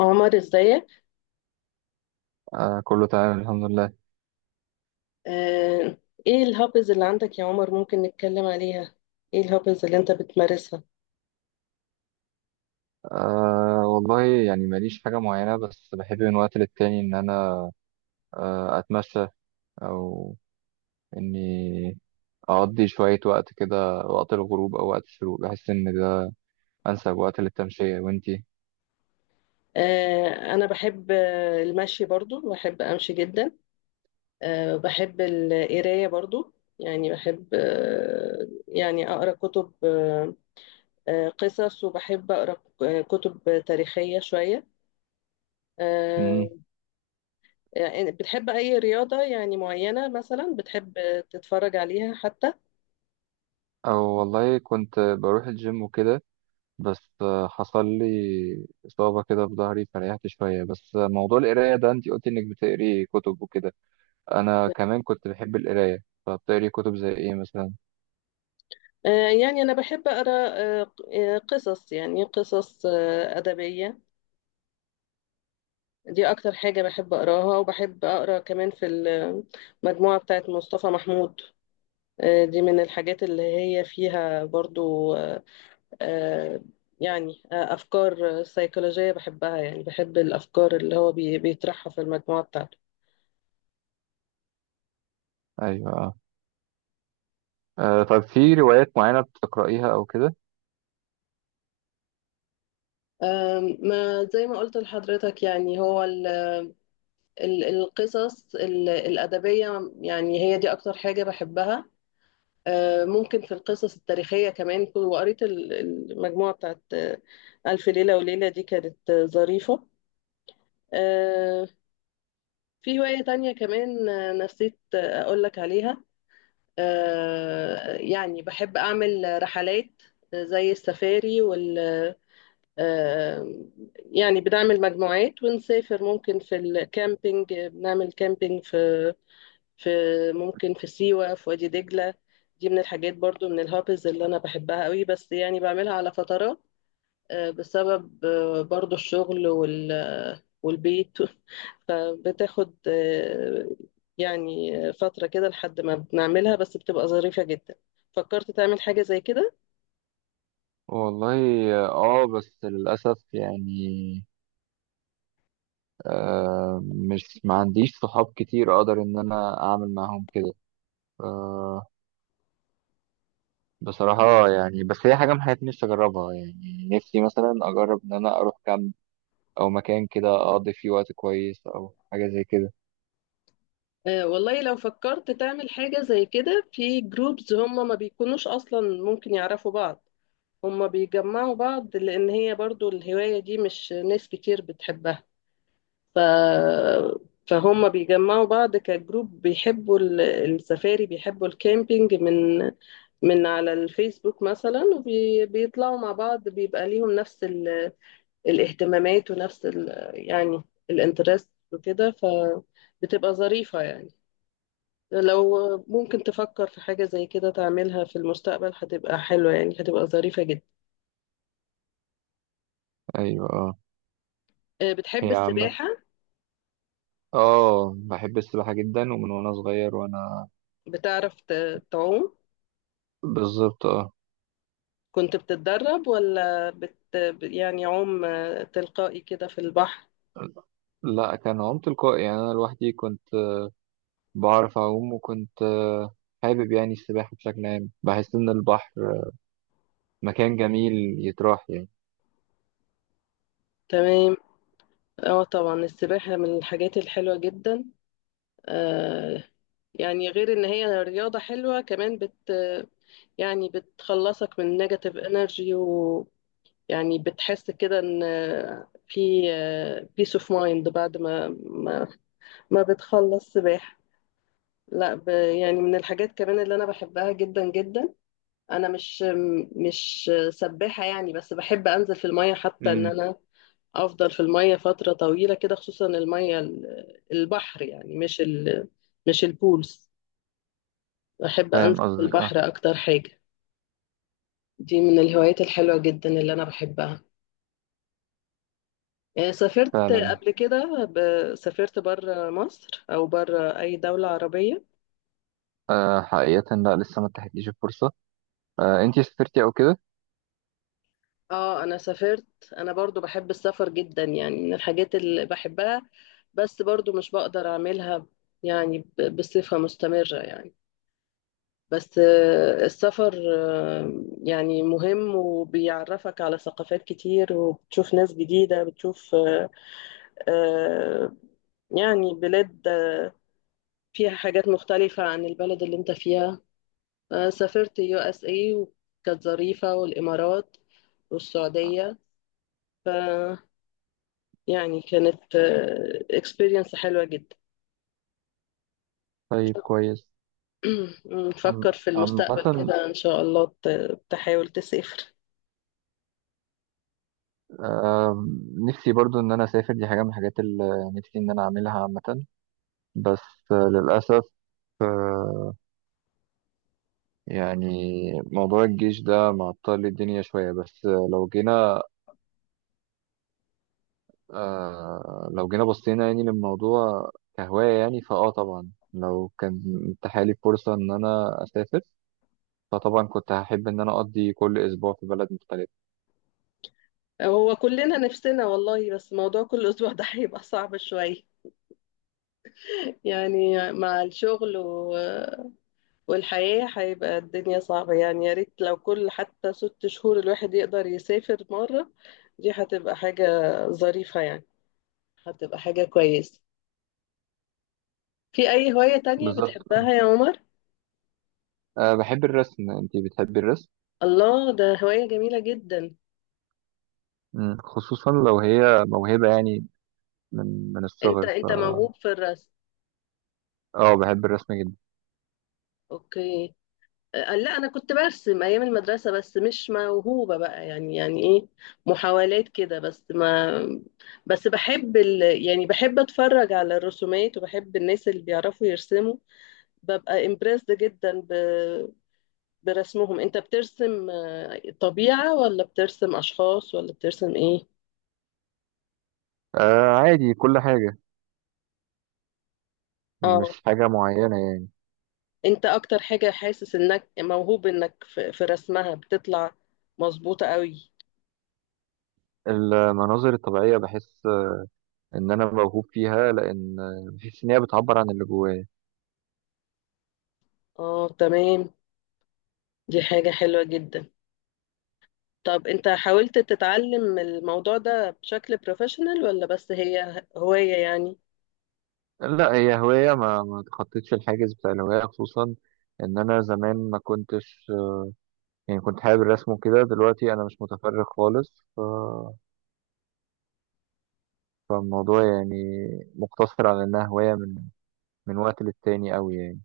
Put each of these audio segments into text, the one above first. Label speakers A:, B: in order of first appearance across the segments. A: عمر، ازيك؟
B: آه، كله تمام، الحمد لله.
A: آه. ايه الهابز اللي عندك يا عمر؟ ممكن نتكلم عليها؟ ايه الهابز اللي انت بتمارسها؟
B: آه، والله يعني ماليش حاجة معينة، بس بحب من وقت للتاني إن أنا أتمشى، أو إني أقضي شوية وقت كده وقت الغروب أو وقت الشروق. بحس إن ده أنسب وقت للتمشية. وإنتي؟
A: آه، انا بحب المشي، برضو بحب امشي جدا. بحب القرايه برضو. يعني بحب يعني اقرا كتب، قصص، وبحب اقرا كتب تاريخيه شويه. آه،
B: مم.
A: يعني بتحب اي رياضه يعني معينه، مثلا بتحب تتفرج عليها حتى؟
B: أو والله كنت بروح الجيم وكده، بس حصل لي إصابة كده في ظهري فريحت شوية. بس موضوع القراية ده، إنتي قلتي إنك بتقري كتب وكده، أنا كمان كنت بحب القراية، فبتقري كتب زي إيه مثلا؟
A: آه، يعني أنا بحب أقرأ قصص، يعني قصص أدبية، دي أكتر حاجة بحب أقراها. وبحب أقرأ كمان في المجموعة بتاعت مصطفى محمود، دي من الحاجات اللي هي فيها برضو آه، يعني أفكار سيكولوجية بحبها، يعني بحب الأفكار اللي هو بيطرحها في المجموعة بتاعته.
B: أيوه. طيب، في روايات معينة بتقرأيها أو كده؟
A: ما زي ما قلت لحضرتك، يعني هو القصص الأدبية يعني هي دي أكتر حاجة بحبها. ممكن في القصص التاريخية كمان، وقريت المجموعة بتاعت ألف ليلة وليلة، دي كانت ظريفة. آه، في هواية تانية كمان، نسيت أقولك عليها، يعني بحب أعمل رحلات زي السفاري وال آه، يعني بنعمل مجموعات ونسافر، ممكن في الكامبينج، بنعمل كامبينج في في ممكن في سيوة، في وادي دجلة. دي من الحاجات برضو، من الهابز اللي أنا بحبها قوي، بس يعني بعملها على فترات بسبب برضو الشغل والبيت فبتاخد يعني فترة كده لحد ما بنعملها، بس بتبقى ظريفة جدا. فكرت تعمل حاجة زي كده؟
B: والله بس للأسف يعني، مش ما عنديش صحاب كتير أقدر إن أنا أعمل معاهم كده، آه بصراحة يعني. بس هي حاجة من حياتي نفسي أجربها، يعني نفسي مثلا أجرب إن أنا أروح كامب أو مكان كده أقضي فيه وقت كويس أو حاجة زي كده.
A: والله، لو فكرت تعمل حاجة زي كده، في جروبز هم ما بيكونوش أصلا ممكن يعرفوا بعض، هما بيجمعوا بعض، لأن هي برضو الهواية دي مش ناس كتير بتحبها. ف... فهم بيجمعوا بعض كجروب، بيحبوا السفاري، بيحبوا الكامبينج من من على الفيسبوك مثلا، وبيطلعوا مع بعض، بيبقى ليهم نفس الاهتمامات، ونفس يعني الانترست، وكده. فبتبقى ظريفة يعني، لو ممكن تفكر في حاجة زي كده تعملها في المستقبل هتبقى حلوة، يعني هتبقى ظريفة جدا.
B: أيوة، آه.
A: بتحب
B: هي عامة
A: السباحة؟
B: بحب السباحة جدا، ومن وأنا صغير وأنا...
A: بتعرف تعوم؟
B: بالظبط، آه.
A: كنت بتتدرب، ولا يعني عوم تلقائي كده في البحر؟
B: لا، كان عوم تلقائي، يعني أنا لوحدي كنت بعرف أعوم، وكنت حابب يعني السباحة بشكل عام. بحس إن البحر مكان جميل يتراح يعني.
A: تمام. اه طبعا، السباحة من الحاجات الحلوة جدا. آه يعني غير ان هي رياضة حلوة، كمان يعني بتخلصك من نيجاتيف انرجي، ويعني بتحس كده ان في بيس اوف مايند بعد ما بتخلص سباحة. لا، يعني من الحاجات كمان اللي انا بحبها جدا جدا. انا مش سباحة يعني، بس بحب انزل في المية، حتى ان
B: امم
A: انا افضل في المية فترة طويلة كده، خصوصا المية البحر، يعني مش البولز. بحب انزل
B: فاهم
A: في
B: قصدك، اه.
A: البحر اكتر حاجة، دي من الهوايات الحلوة جدا اللي انا بحبها. سافرت
B: فعلا.
A: قبل كده سافرت بره مصر، او بره اي دولة عربية؟
B: حقيقة لا، لسه ما اتاحتليش الفرصة. انتي سافرتي أو كده؟
A: اه انا سافرت، انا برضو بحب السفر جدا، يعني من الحاجات اللي بحبها، بس برضو مش بقدر اعملها يعني بصفة مستمرة يعني. بس السفر يعني مهم، وبيعرفك على ثقافات كتير، وبتشوف ناس جديدة، بتشوف آه، يعني بلاد فيها حاجات مختلفة عن البلد اللي انت فيها. سافرت USA وكانت ظريفة، والامارات، والسعودية، يعني كانت اكسبيرينس حلوة جدا.
B: طيب، كويس.
A: نفكر في
B: عامة،
A: المستقبل كده إن شاء الله تحاول تسافر.
B: آه نفسي برضو إن أنا أسافر، دي حاجة من الحاجات اللي نفسي إن أنا أعملها عامة. بس للأسف يعني، موضوع الجيش ده معطل الدنيا شوية. بس لو جينا بصينا يعني للموضوع كهواية. يعني فأه، طبعا لو كان اتاحالي فرصة إن أنا أسافر، فطبعا كنت هحب إن أنا أقضي كل أسبوع في بلد مختلف.
A: هو كلنا نفسنا والله، بس موضوع كل أسبوع ده هيبقى صعب شوية، يعني مع الشغل والحياة، هيبقى الدنيا صعبة. يعني يا ريت لو كل، حتى 6 شهور، الواحد يقدر يسافر مرة، دي هتبقى حاجة ظريفة يعني، هتبقى حاجة كويسة. في أي هواية تانية
B: بالظبط.
A: بتحبها يا عمر؟
B: بحب الرسم. أنتي بتحبي الرسم؟
A: الله، ده هواية جميلة جدا.
B: مم. خصوصا لو هي موهبة، يعني من
A: انت
B: الصغر ف...
A: انت موهوب في الرسم؟
B: اه، بحب الرسم جدا.
A: اوكي. لا، انا كنت برسم ايام المدرسه، بس مش موهوبه بقى. يعني ايه، محاولات كده بس ما. بس بحب يعني بحب اتفرج على الرسومات، وبحب الناس اللي بيعرفوا يرسموا، ببقى امبرسد جدا برسمهم. انت بترسم طبيعه، ولا بترسم اشخاص، ولا بترسم ايه؟
B: آه، عادي، كل حاجة،
A: اه،
B: مش حاجة معينة يعني.
A: انت اكتر حاجه حاسس انك موهوب، انك في رسمها بتطلع مظبوطه قوي؟
B: المناظر الطبيعية بحس إن أنا موهوب فيها، لأن بحس إن هي بتعبر عن اللي جوايا.
A: اه تمام، دي حاجة حلوة جدا. طب انت حاولت تتعلم الموضوع ده بشكل بروفيشنال، ولا بس هي هواية يعني؟
B: لا، هي هواية، ما تخطيتش الحاجز بتاع الهواية، خصوصا ان انا زمان ما كنتش يعني، كنت حابب الرسم وكده، دلوقتي انا مش متفرغ خالص. فالموضوع يعني مقتصر على انها هواية من وقت للتاني قوي يعني.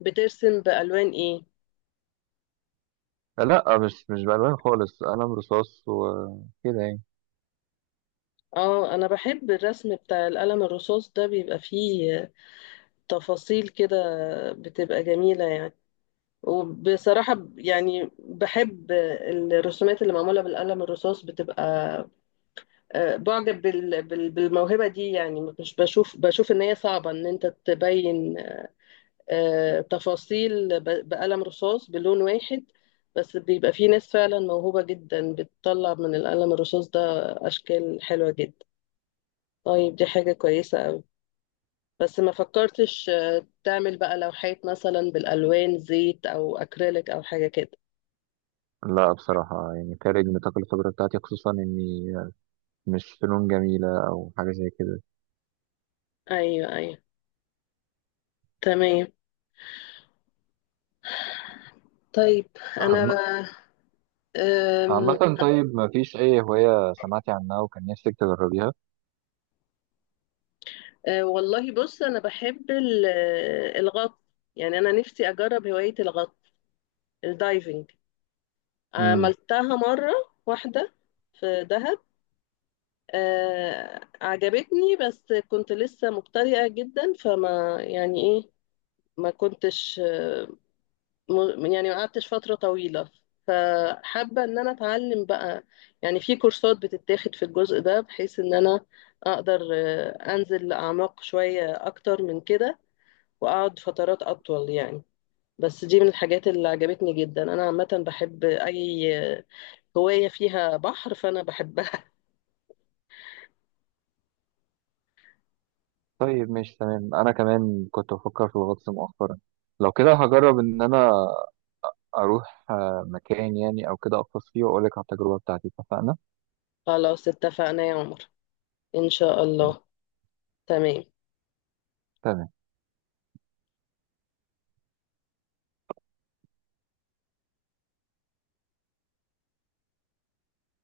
A: بترسم بألوان ايه؟
B: لا، مش بألوان خالص، قلم رصاص وكده يعني.
A: اه انا بحب الرسم بتاع القلم الرصاص ده، بيبقى فيه تفاصيل كده بتبقى جميلة يعني. وبصراحة يعني بحب الرسومات اللي معمولة بالقلم الرصاص، بتبقى بعجب بالموهبة دي، يعني مش بشوف ان هي صعبة ان انت تبين تفاصيل بقلم رصاص بلون واحد، بس بيبقى في ناس فعلا موهوبة جدا بتطلع من القلم الرصاص ده أشكال حلوة جدا. طيب، دي حاجة كويسة أوي، بس ما فكرتش تعمل بقى لوحات مثلا بالألوان، زيت أو أكريليك أو حاجة كده؟
B: لا، بصراحة يعني خارج نطاق الخبرة بتاعتي، خصوصا اني مش فنون جميلة او حاجة زي كده.
A: أيوه، أيوه، تمام. طيب، أنا
B: عم-
A: أم،
B: عامة، طيب ما فيش اي هواية سمعتي عنها وكان نفسك تجربيها؟
A: أه، والله بص، أنا بحب الغطس، يعني أنا نفسي أجرب هواية الغطس، الدايفنج، عملتها مرة واحدة في دهب. عجبتني، بس كنت لسه مبتدئة جدا فما، يعني ايه، ما كنتش يعني ما قعدتش فترة طويلة. فحابة ان انا اتعلم بقى، يعني في كورسات بتتاخد في الجزء ده، بحيث ان انا اقدر انزل اعماق شوية اكتر من كده، واقعد فترات اطول يعني. بس دي من الحاجات اللي عجبتني جدا، انا عامة بحب اي هواية فيها بحر فأنا بحبها.
B: طيب، ماشي، تمام. انا كمان كنت بفكر في الغطس مؤخرا، لو كده هجرب ان انا اروح مكان يعني او كده اغطس فيه، واقول لك على التجربة بتاعتي. اتفقنا؟
A: خلاص اتفقنا يا عمر، إن شاء
B: طيب،
A: الله. تمام.
B: تمام.